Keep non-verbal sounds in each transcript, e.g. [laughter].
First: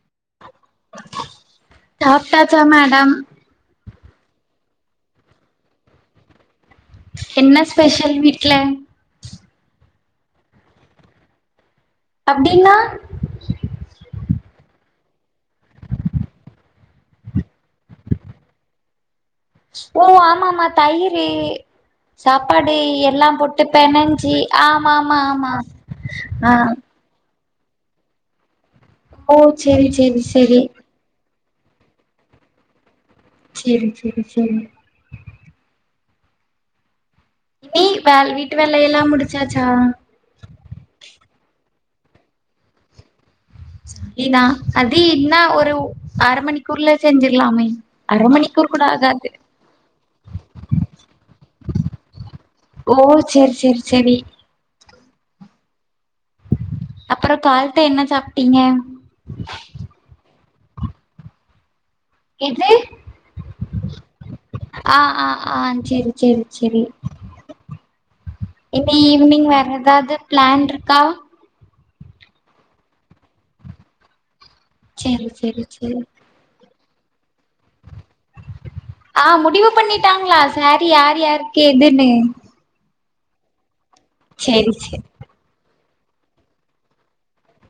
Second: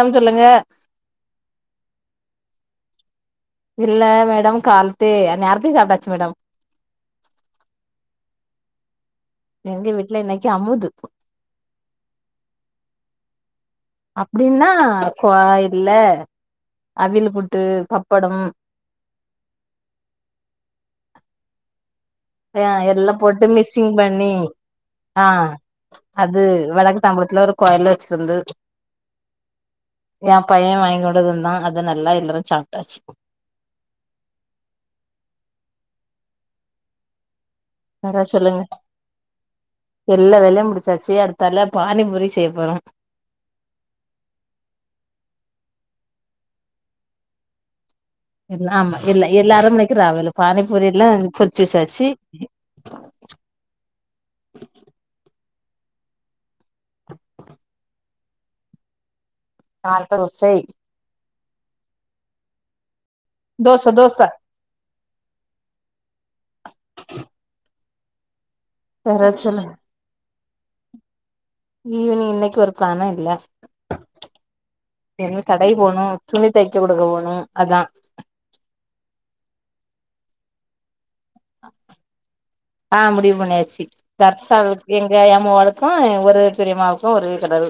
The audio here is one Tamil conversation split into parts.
மேடம் சொல்லுங்க சாப்டாச்சா மேடம் இல்ல மேடம் கால்த்தே நேரத்தே சாப்ட்டாச்சு மேடம் என்ன ஸ்பெஷல் வீட்ல எங்க வீட்ல இன்னைக்கி அமுது அப்டின்னா அப்டின்னா கோ இல்ல அவியில்புட்டு பப்படம் ஓ ஆமா ஆமா தயிரு ஆ சாப்பாடு எல்லா போட்டு மிக்சிங் பண்ணி பெனஞ்சு ஆமா ஆமா ஆமா ஆ தாம்புளத்துல ஒரு கோயில வச்சிருந்து ஓ செரி செரி எ செரி பைய வாங்கி கொண்டு தந்தா அது நல்லா எல்லாரு சாப்ட்டாச்சு சேரி சேரி சேரி நீ வேற வேல் வீட்டு சொல்லுங்க வேலயெல்லா முடிச்சாச்சா எல்லா வேலயு முடிச்சாச்சு அடுத்தால பானிபூரி செய்ய போறோ இனா அது இன்னா ஒரு அர மணிக்கூர்ல செஞ்சுர்லாமே ஆமா இல்ல எல்லா அரமணிக்கூட ஆவாது பானிபூரி எல்லா பொற்ச்சு வெச்சாச்சு ஓ சேர் சேர் சேரி அப்பறோ கால்த்த என்ன சாப்ட்டீங்க கால்த்த ரோசை எது தோச தோச ஆ ஆ ஆ செரி செரி செரி இந்த ஈவினிங் வேற எதாவ்து பிளான்ட்ருக்கா ஈவினிங் இன்னைக்கு ஒரு பிளானு இல்ல சேரி இன்னு சேரி கடை சேரி போனு துணி தெச்ச குடுக்க போணு அதா ஆ முடிவு பண்ணிட்டாங்ளா சேரீ யாரு யாருக் எதுன்னு ஆ முடிவு பண்ணியாச்சு தர்சா சேரி அவளுக் சேரி எங்க [unintelligible] க்கு எ ஒரு பெரியமாவுக்கு ஒரே சடவு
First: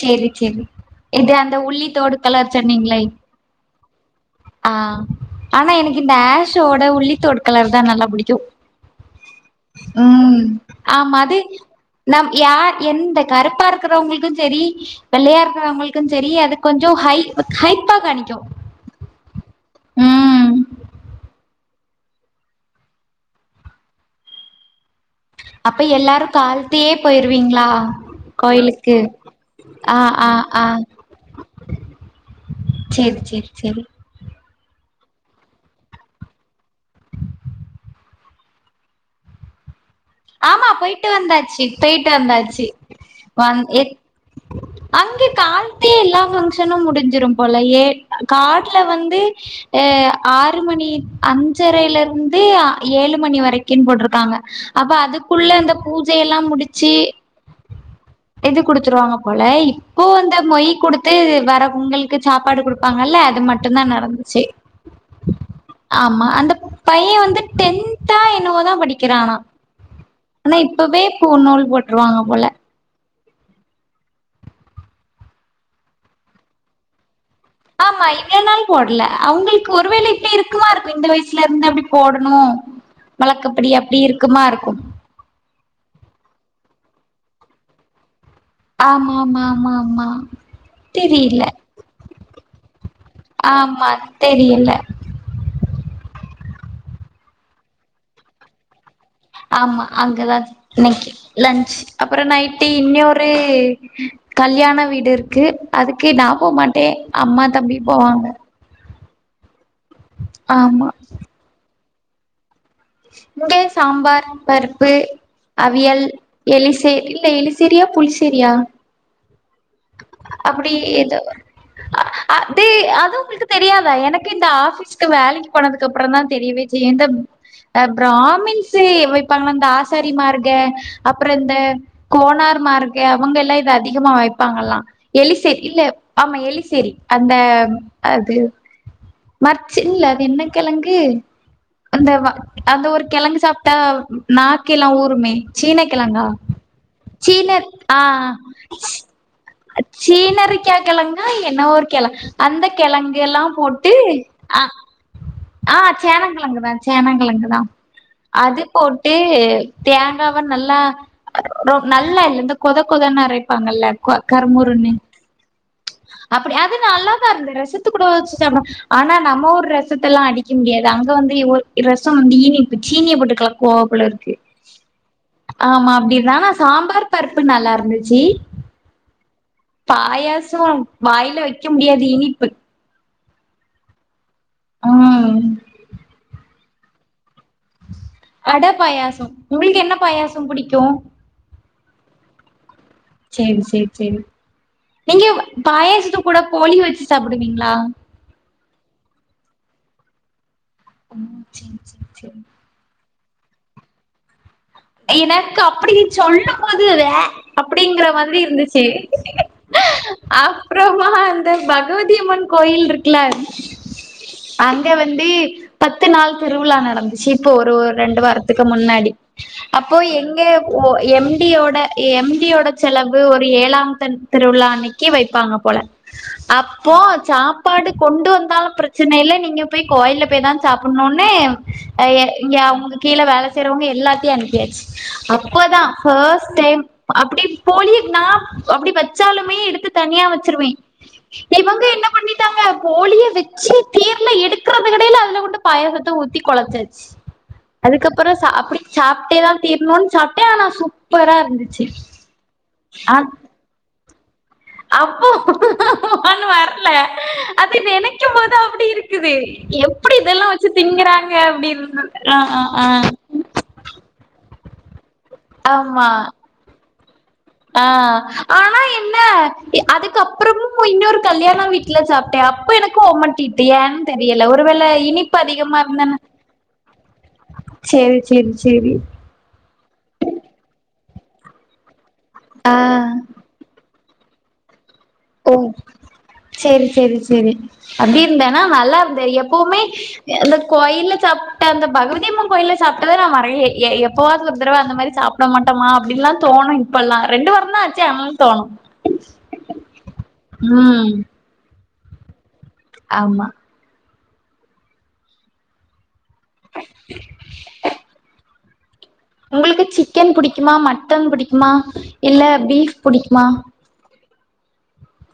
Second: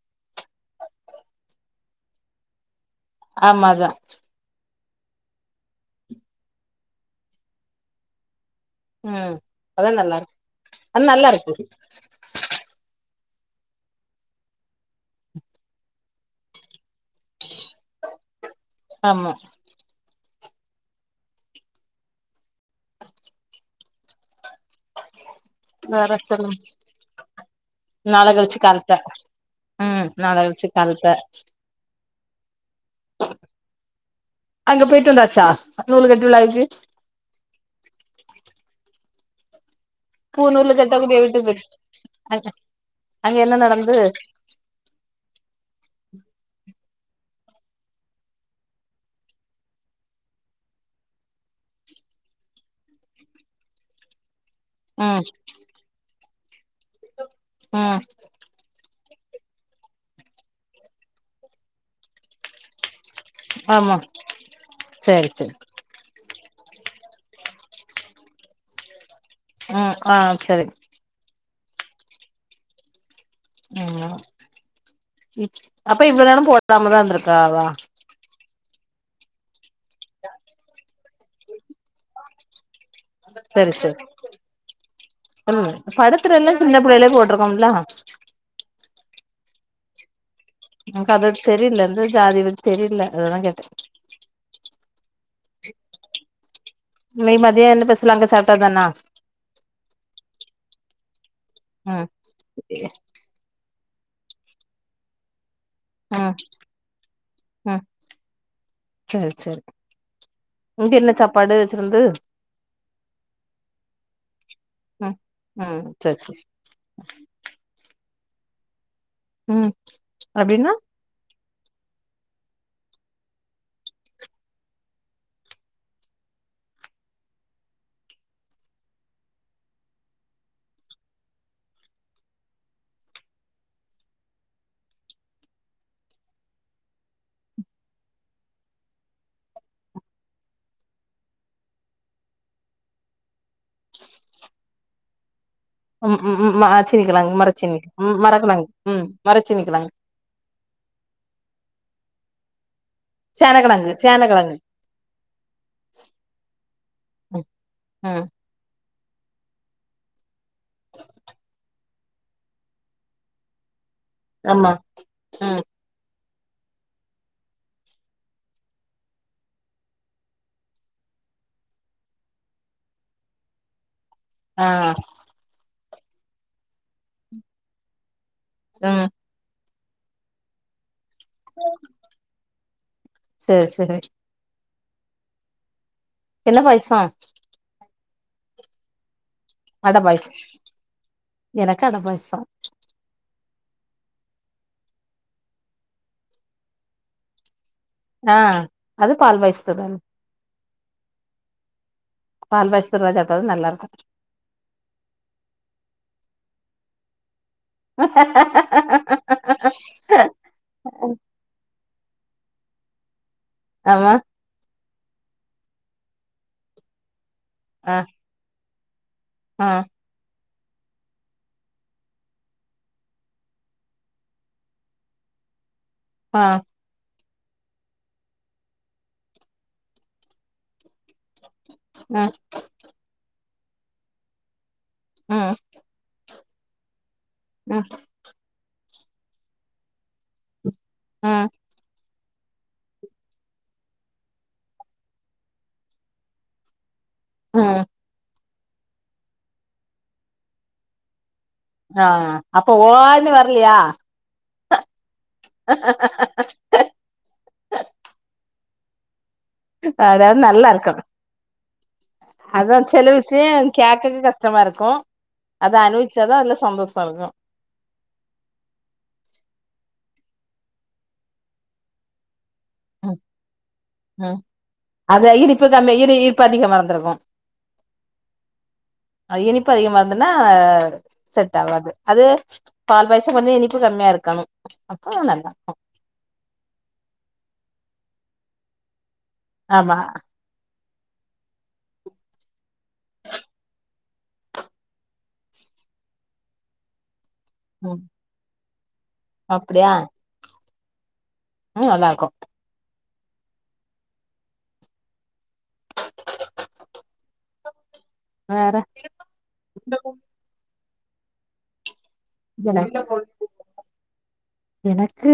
செரி செரி எது அந்த உள்ளித்தோடு கலர் சொன்னீங்ளே ஆமா அதா ஆ ஆனா எனக்கு இந்த ஆஷ்ஷோட உள்ளித்தோடு கலர்தா நல்லா புடிக்கு ம் அதா நல்லா இருக்கு ம் ஆமா நல்லா அது இருக்கு நம் யார் எந்த கருப்பா இருக்குறவங்ளுக்கு செரி வெள்ளையா இருக்குறவங்ளு க்கு செரி அது கொஞ்சோ ஹை ஹைப்பா காணிக்கு ஆமா ம் அப்ப வேற எல்லாரு சொல்லுங் கால்த்தியே போயிருவீங்ளா நாள கழிச்சு கால்த்த கோயிலுக்கு ஆ ம் ஆ நாள ஆ கழிச்சு கால்த்த சேரி சேரி சேரி அங்க போயிட்டு வந்தச்சா நூலக திருவிழாக்கு பூ ஆமா நூலு போயிட்டு கட்டக்கூடிய வீட்டுக்கு வந்தாச்சு போயிட்டு அங்க வந்தாச்சு அங்க என்ன வந் நடந்து எட் அங்க கால்த்தே எல்லா ஃபங்க்ஷனு முடிஞ்சிரும் போல ஏ காட்ல வந்து எ ஆறு மணி அஞ்சரையிலிருந்து ஏழு மணி வரைக்கின் போட்ருக்காங்க அப்ப ம் அதுக்குள்ள இந்த பூஜையெல்லா முடிச்சி ம் இது குடுத்துருவாங்க போல இப்போ வந்த மொய் குடுத்து வர உங்களுக்கு சாப்பாடு குடு ப்பாங்கல்ல அது மட்டுந்தா ஆமா நடந்துச்சு சேரி சேரி ஆமா அந்த பைய வந்து டென்தா என்னவோதா படிக்கிறானா அ ஆ ஆனா சரி இப்பவே பூநூல் போட்ருவாங்க போல ம் இப் அப்ப இவ்ள நேரம் போடாமதா இருந்திருக்காவா ஆமா இவ்வள் நாள் போட்ல அவுங்களுக்கு ஒருவேல இப்டி இருக்குவா இருக்கு இந்த வயசு ஸ்லருந்து அபடி போடணு வழக்கப்படி சரி சரி அப்டி இருக்குமா இருக்கும் ம் படத்துல எல்லா சின்ன பிள்ளையிலே போட்ருக்கோம்லா ஆமா ஆமா ஆமா ஆமா நமக் அது தெரியல தெரில எந்த ஜாதின்னு தெரியில [unintelligible] ஆமா தெரியல இன்னைக்கு மதியோ என்ன ஸ்பெஷல் அங்க சாப்டத்தானா ஆமா அங்கதா இன்னைக்கு லன்ச் ம் அப்பறோ நைட்டு இன்னி ஒ ரு கல்யாண வீடுருக்கு அதுக்கு நா ம் போமாட்டே அம்மா தம்பி போவாங்க தர் ஆமா இங்க பாடு வெச்சிருந்து இங்க சாம்பார் பருப்பு ம் ம் அவியல் சரி சரி எலிசே இல்ல எலி சேரியா புளிசேரியா ம் அப்பிடி அப்டின்னா எதோ அ அ டே அது உங்ளுக்கு தெரியாதா எனக்கே இந்த ஆஃபிஸ் க்கு வேலைக்கு போனதுக்கப்பறந்தா தெரியவே செய்யு இந்த அ ப்ராமின்ஸு வெப்பாங்க இந்த ஆசாரி மார்க அப்றோ இந்த கோணார் மார்கா அவங்கல்லா இத அதிகமா வெப்பாங்களா எலிசேர் இல்ல ஆமா எலிசேரி அந்த அது மர்ச்சு இல்ல அது என்ன கெழங்கு அந்த வ அந்த ஒரு கெழங்கு சாப்ட்டா நாக்கெல்லா ஊறுமே ம் சீனக்கெழங்கா ம் ம் ம சீனிக்கெழங்கு சீன மரச்சீனிக் ஆ ம் மரக்கெழங்கு ம் மரச்சீனிக்கெழங்கு சீனரிக்கா கெழங்கா என்னவோ ஒரு கெழ அந்த கெழங் கெல்லா போட்டு சேனக்கெழங்கு சேனக்கெழங்கு அ ஆ சேனங்கெழங்கு தா ம் சேனங்கெழங்கு தா ம் அது போட் டு தேங்காவ நல்லா ரொ நல்லா இல்ல இந்த கொத கொதன் அரைப்பாங்கல்ல கோ ஆமா கருமுருன்னு ம் அப்படி அது நல்லாதா இருந்து ரசத்து கூட வச்சு சாப்ட ஆனா நம்ம ஊர் ரசத்தெல்லா அடிக்க முடியாது அங்க வந்து ஓர் ர சோ வந்து இனிப்பு சீனிய போட்டுக் கலக்குவாப்புல இருக்கு ஆ ஆமா அப்டி தா ஆனா சாம்பார் பருப்பு நல்லார்ந்துச்சி செம பாயாசோ வாய்ல வெக்க முடியாது இனிப்பு செரி செரி ஆ என்ன பாய்சோ அட பாயாசோ அட பாய்ஸ் எனக்கு அட பாய்சோ சேரி சேரி சேரி நீங்க பாயசத்து கூட போலி வெச்சு சாப்புடுவீங்ளா ஆ அது பால் பாய்ஸ்த்தோட ம் செரி செரி செரி பால் [unintelligible] சாப்டாதா நல்லாருக்கு எனக்கு அப்டி சொல்லு போது வே அப்டிங்கற மாரி இருந்துச்சு அப்றமா வந்து பகவதி அம்மன் கோயில் இருக்குல ஆமா அங்க வந்து பத்து நாள் திருவிழா நடந்துச்சி இப்போ ஒரு ஆ ரெண்டு வாரத்துக்கு முன்னாடி ஆ அப்போ எங்கே ஓ எம் டியோட எம் டி யோட செலவு ஒரு ஏழாம் கண் திருவிழா அன்னைக்கி வைப்பாங்க போல ஆ அப்போ சாப்பாடு கொண்டு வந்தாலு பிரச்சன இல்ல நீங்க போய் கோயில்ல போய் தா சாப்புன்னோனே ம் ஐய அவங்க கீழ வேல செய்யறவங்க எல்லாத்தையு அனுப்பியாச்சி ம் அப்பதா ஃபர்ஸ்ட் டைம் அப்டி ம் போலி நாம் அப்டி வச்சாலுமே எடுத்து தனியா வச்சிருவே ம் இவங்க என்ன பண்ணிட்டாங்கப்போ ஒளிய வச்சு தேர்ல எடுக்கறதுக் கெடையில அதுல கொண்டு பாயசத்த ஊத்தி கொழச்சாச்சு அ அதுக்கப்றோ சா அப்டே சாப்பிட்டே தா தீரணுன் சாப்ட்டே ஆனா சூப்பரா இருந்து ஆ அப்போ ஓ ன்னு வர்லயா அப்போ ஒன்னு வரல அது நெனைக்கு போது அப்டி இருக்குது எப்டி அதாவது இதெல்லா நல்லா வச்சி இருக்கு திங்கிறாங்க அப்டி ஆ ஆ ஆ சே கேக்கதுக்கு கஷ்டமா இருக்கு அத ஆமா அனுபவிச்சாதா அதுல்ல சந்தோஷ இருக்கு ஆ ஆனா என்ன அதுக்குப்புறமு இன்னொரு கல்யாண வீட்ல சாப்ட்டே அப்ப எனக்கு ம் ஓமட்டிட்டு ஏன் ம் தெரியல ஒரு வேள இனிப்பு அதிகமா இருந்தனு உப்பு அதிகமா இருந்துருக்கு சேரி சேரி சேரி அது இனிப்பு அதிகமா வந்துன்னா அ அ செட் ஆவாது அது ஆ பால் பாயசா கொஞ்சோ இனிப்பு கம்மியா இருக்கனு அப்ப ஓ நல்லாருக்கு சேரி சேரி சேரி அப்டி இருந்தன்னா நல்லா இருந்த எப்பவுமே ஆமா அந்த கோயில்ல சாப்ட அந்த பகவதியம்மன் கோயில்ல சாப்டத நா மறயே எ எப்பவாது ஒரு தடவ அந்த மாரி சாப் ட மட்டமா அப்டின்ல்லா தோனு இப்பல்லா ரெண்டு வரோந்தா ஆச்சு அதனால தோனு அப்படியா ம் உம் நல்லாருக்கு ஆமா வேற உங்களுக்கு சிக்கன் புடிக்குமா மட்டன் புடிக்குமா இல்ல பீஃப் எனக்கு புடிக்குமா எனக்கு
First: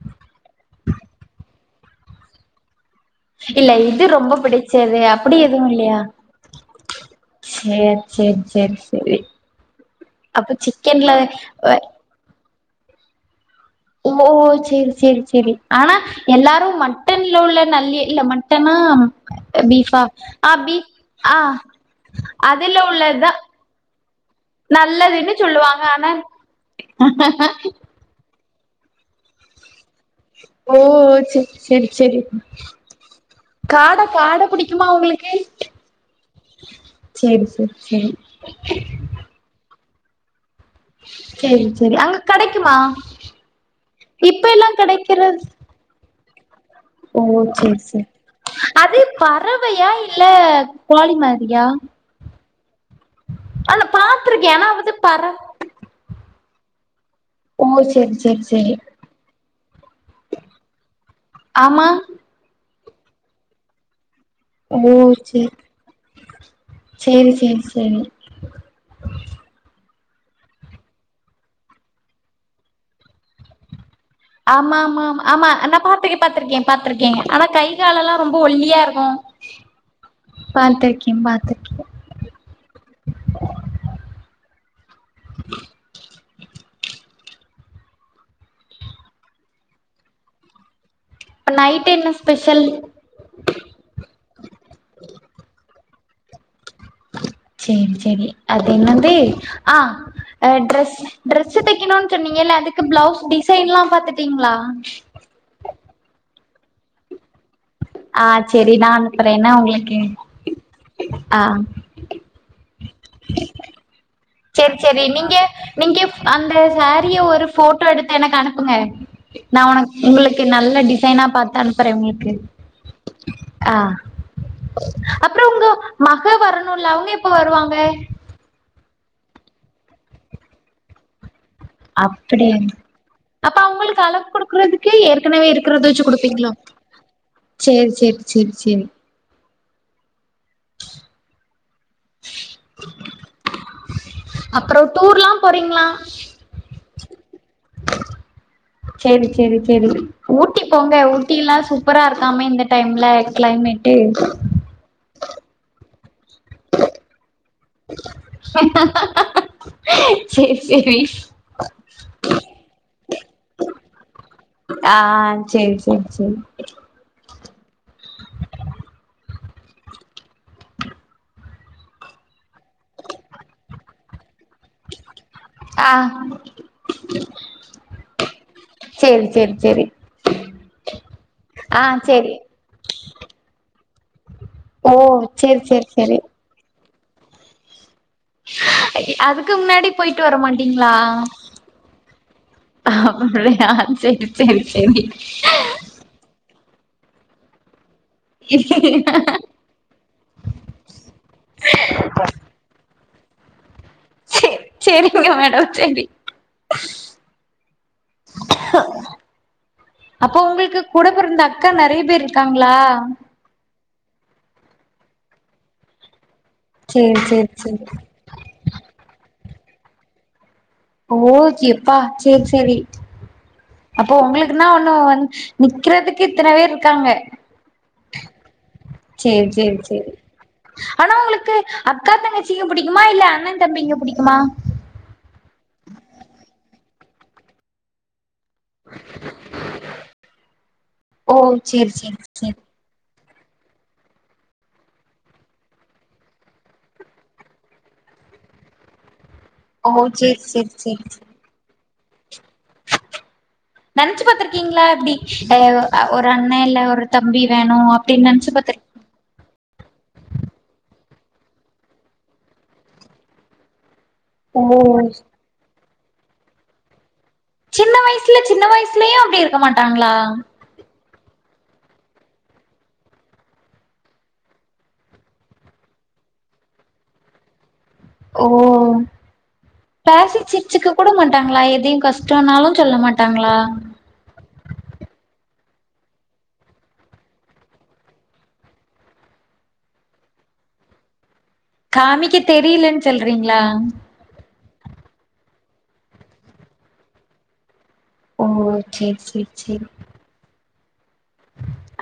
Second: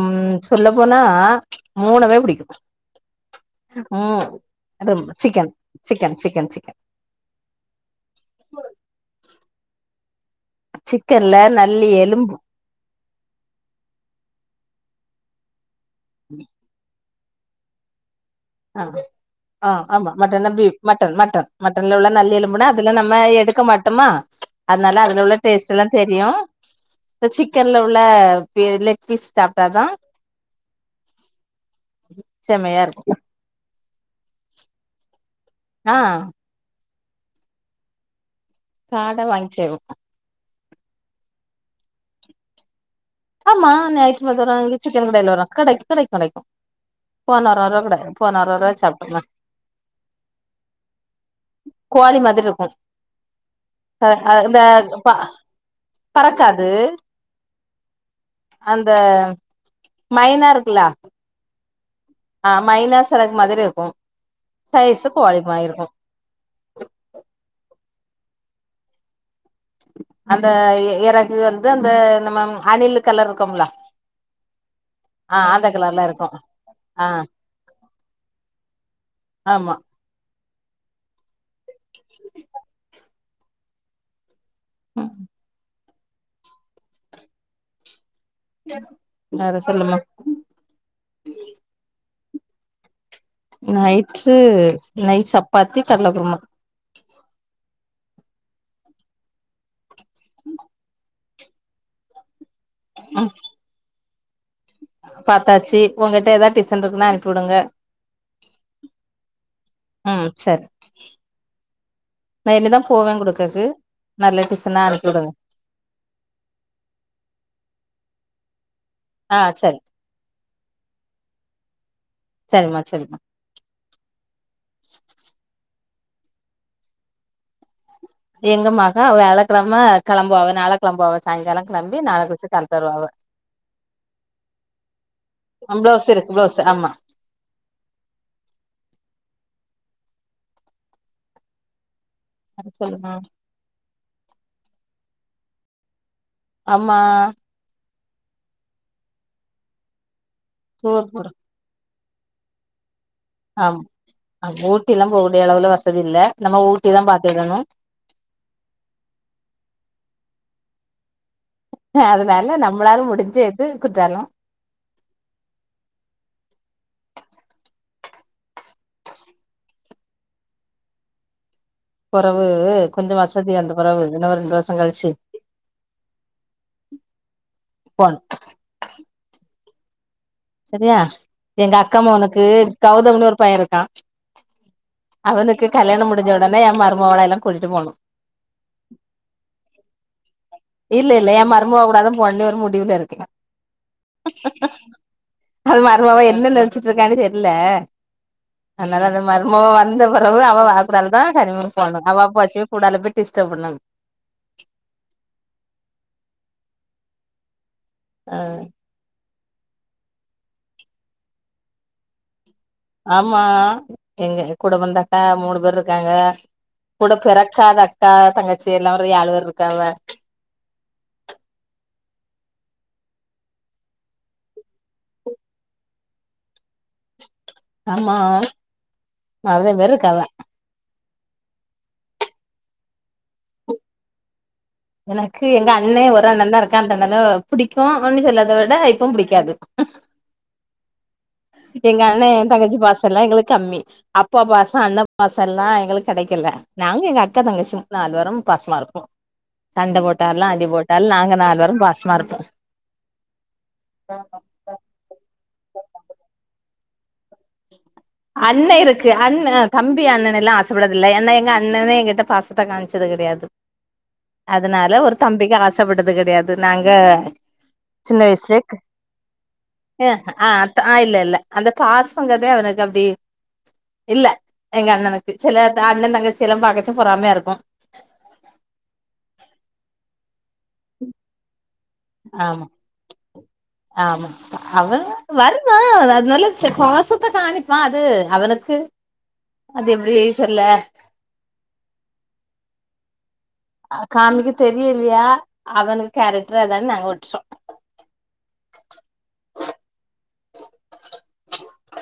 ம் சொல்ல போனா மூனுமே புடிக்கு இல்ல இது ரொம்ப பிடிச்சது ரொம்ப அப்படி சிக்கன் எதுவு இல்லையா சிக்கன் சிக்கன் சிக்கன் சேர் சே சேரி சேரி அப்ப சிக்கன்ல அ எலும்பு ஓ சேரி சேரி சேரி ஆனா எல்லாரும் மட்டன்ல உள்ள நல்லியே இல்லம்மன் த்தம்மா ஆ ஆ பீஃப்பா ஆமா மட்டன்னா அ பீப் பீஃப் மட்டன் அ மட்டன் மட்டன்ல உள்ள நல்லி எலும்புனா அதுல நம்ம உள்ளதுதா எடுக்க மாட்டோமா அதனால அதுல நல்லதுன்னு உள்ள டேஸ்ட் சொல்லுவாங்க எல்லா ஆனா அதுல பே லெக் பீஸ் சாப்ட்டாதா ஓ செரி செரி செரி செமையா இருக்கு காட காட புடிக்குமா உங்களுக்கு ஆ சேரி சேரி சேரி காட வாங்ச்சேர்வோ சேரி சேரி அங்க கெடைக்குமா ஆமா இப்ப ஞாய்ற்றுகெழமைல [unintelligible] எல்லா இங்க சிக்கன் கடைல கெடைக்கிறது வரு கெடைக் கெடைக் கெடைக்கு ஓ போன செரி வாரோ கூட செரி போன வாரோ அது சாப்ட்டோங்க பறவையா இல்ல கோழி மாரியா கோழி மாதிர்ருக்கு ஆனா அ ஆ பாத்திருக்கே இந்த ஆனா அது ப பற பறக்காது ஓ சேரிங் சே அந்த மைனா இருக்குலா ஆமா ஆ மைனா செறகு மாதிரி இருக்கு ஓ சைஸு கோழி சேர் மாரி இருக்கு சேரி சேரி சேரி அந்த எ எறகு வந்து அந்த நம்மம் அணிலு கலர்ருக்கோம்லா ஆமா மா மா ஆமா நா கலர்ல பாத்துகே இருக்கு பாத்துருக்கே ஆ பாத்துருக்கே ஆனாக் கை காலெல்லா ரொம்ப ஒல்லியாருகு ஆமா பாத்திருக்கே பாத்து ம் வேற சொல்லுமா இப்ப நைட்டு என்ன ஸ்பெஷல் நைட்டு நை சப்பாத்தி கல்ல குருமா செரி செரி அது என்னந்து ஆ அ ட்ரெஸ் டிரெஸ்சு தெக்கிணுன் சொன்னீங்கில்ல அதுக்கு பிளவுஸ் டிசைன்லாம் பாத்துட்டீங்ளா பாத்தாச்சி உங்கிட்ட எதா டிசைன் ருக்குன்னா அனுப்பி வுடுங்க ஆ செரி நா அனுப்புறேன்னா உங்ளுக்கு ம் சரி ஆ நா என்னுதாம் போவே குடுக்கக்கு செர் செரி நீங்க நீங்கேப் அந்த சாரீய ஒரு ஃபோட்டோ எடுத்து எனக்கு அனுப்புங்க ஆ நா சரி ஒனக் உங்குளுக்கு நல்ல டிசைனாப் பாத்தனுப்புறே உங்ளுக்கு சரிமா சரிமா ஆ அப்றோ உங்க மக வரணுல்ல அவுங்க எப்ப வருவாங்க எங்க மக வேழக்கெழம கெளம்புவா அதனாலக் க்ளம்வா அவெ சாயங்காலங் க்ளம்பி நாள கழ்ச்சி அப்படியா கழ்த்தருவா அவெ அப்ப அவுங்குளுக்கு அளக் குடுக்றதுக்கு ஏற்கனவே இருக்குறத வெச்சு பிளவுஸ் இருக்கு குடுப்பீங்ளோ பிளவுஸ் ஆமா சேர் சேர் செரி செரி ஆ சொல்லுங்கா அப்றோ டூர்லாம் போறீங்ளா அம்மா செரி செரி செரி ஊட்டி போங்க டூர் போற ஊட்டியிலா சூப்பரா இருக்காமே இந்த டைம்ல ஆம் கிளைமேட்டு அம் ஊட்டியெலாம் போகூடிய அளவுல வசதி இல்ல நம்ம ஊட்டிதாம் பாத்திடணும் சேர் செரி அதனால நம்ளாலும் முடிஞ்ச்சது குற்றாலோ ஆ செரி செரி செரி பொறவு கொஞ்சோ வசதி அந்த பொறவு இன்ன ஒரு ரெண்டு வர்ஷோ கழ் ஆ போணும் சேரி சேரிங் சேரி செரியா எங்க ஆ அக்கா சேரி மவுனுக்கு கௌதம்னு ஒரு பையே இருக்கா ஓ சேரி அவுனுக்கு சேரி கல்யாணம் சேரி முடிஞ்ச ஒடனே எம் மருமவுள எல்லாம் கூட்டிட்டு போணு [unintelligible] அதுக்கு முன்னாடி போயிட்டு வரமாட்டீங்ளா இல்ல இல்ல என் மருமவ கூடதான் போணும்னு ஒரு முடிவுல இருக்கு அப்டியா செரி செரி செரி அ மருமவ என்ன நெனச்சிட்ருக்கானு தெர்ல அன்னால அந்த மருமவ வந்த பெறவு அவெவ அவ் கூடாலுதா [unintelligible] டிஸ்டப் பண்ணங் சேர் சேரிங்க மேடம் சேரி ஆ அப்போ உங்களுக்கு கூட பிறந்த அக்கா நறைய பேர் இருக்காங்ளா ஆமா எங்க கூடப் பொறந்த அக்கா மூணு பேர் இருக்காங்க கூட சேரி சேரி பிறக்காத சேரி அக்கா தங்கச்சி எல்லா ஒரு ஏழுபேர் இருக்காவ ஓகேப்பா செர் செரி அப்போ உங்களுக்குனா ஒண்ணு நிக்றதுக்கு இத்தன பேர்ருக்காங்க ஆமா நெறைய சேரி பேர் சேரி இருக்காவ ஆனா உங்களுக்கு அக்கா தங்கச்சிங்க புடிக்குமா இல்ல அண்ண தம்பிங்க புடிக்குமா எனக்கு எங்க அண்ண ஒரு அண்ண தா இருக்கான்றனால புடிக்கு [unintelligible] சொல்லாத த இப்பவும் புடிக்காது ஓ சேரி எங்க சேரி அண்ணே என் சேரி தங்கச்சி பாசல்லா எங்களுக் கம்மி அப்பா பாசோ அண்ண பாசோலா எங்களுக் கெடைக்கல நாங்க எங்க அக்கா தங்கச்சி நால் பேரும் பாசமா இருப்போ ஓ சண்ட சேரி போட்டாலு அடி சேரி சேரி போட்டாலு சேரி நாங்க நாலு பேரு பாசமா இருப்போ நெனச்சு பாத்திருக்கீங்ளா இப்டி அ ஒரு அண்ண இல்ல ஒரு தம்பி வேணு அப்டின்னு நெனச்சு அண்ண பாத்துரு இருக் கு அண்ண தம்பி அண்ணன் எல்லா ஆசப்பட்டதில்ல ஏன்னா எங்க அண்ணனே எங்ககிட்ட பாசத்த காம்ச்சது கெடையாது ஓ அதனால ஒரு தம்பிக்கு ஆசப்பட்டது கெடையாது நாங்க சின்ன வயசுல சின்ன வயசுலியு அப்டி இருக்க ஆ மாட்டாங்ளா ஆ ஆ இல்ல இல்ல அந்த பாசங்கறதே அவனுக் இது அப்டி இல்ல எங்க அண்ணனுக்கு சில அண்ண தங்கச்சிலா பாக்கச்ச பொறாமையா இருக்கு ஓ பேசி சிரிச்சிக்க கூட மாட்டாங்ளா எதையு ஆமா கஷ்டோனாலு சொல்ல மாட்டாங்ளா ஆமா [inaudible] அவன் வருவா அது நல்ல பாசத்த காணிப்பான் அது அவனுக்கு அது எப்டி சொல்ல காமிக்க தெரிலன் சொல்றீங்ளா காமிக்க தெரிலியா அவனுக்கு கேரக்டர் அதான் நாங்க உட்சோ ஓ சேரி சேரி சேரி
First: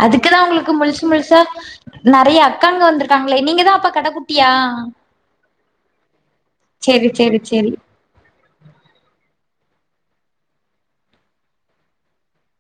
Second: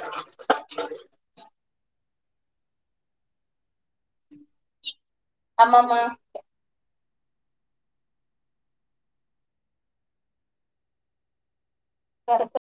அதுக்குதா உங்களுக்கு முழுசு முழுசா நெறைய அக்கங்க வந்திருக்காங்ளே நீங்க தா அப்ப கட குட்டியா ஆமாமா செரி செரி செரி கரெக்ட்டு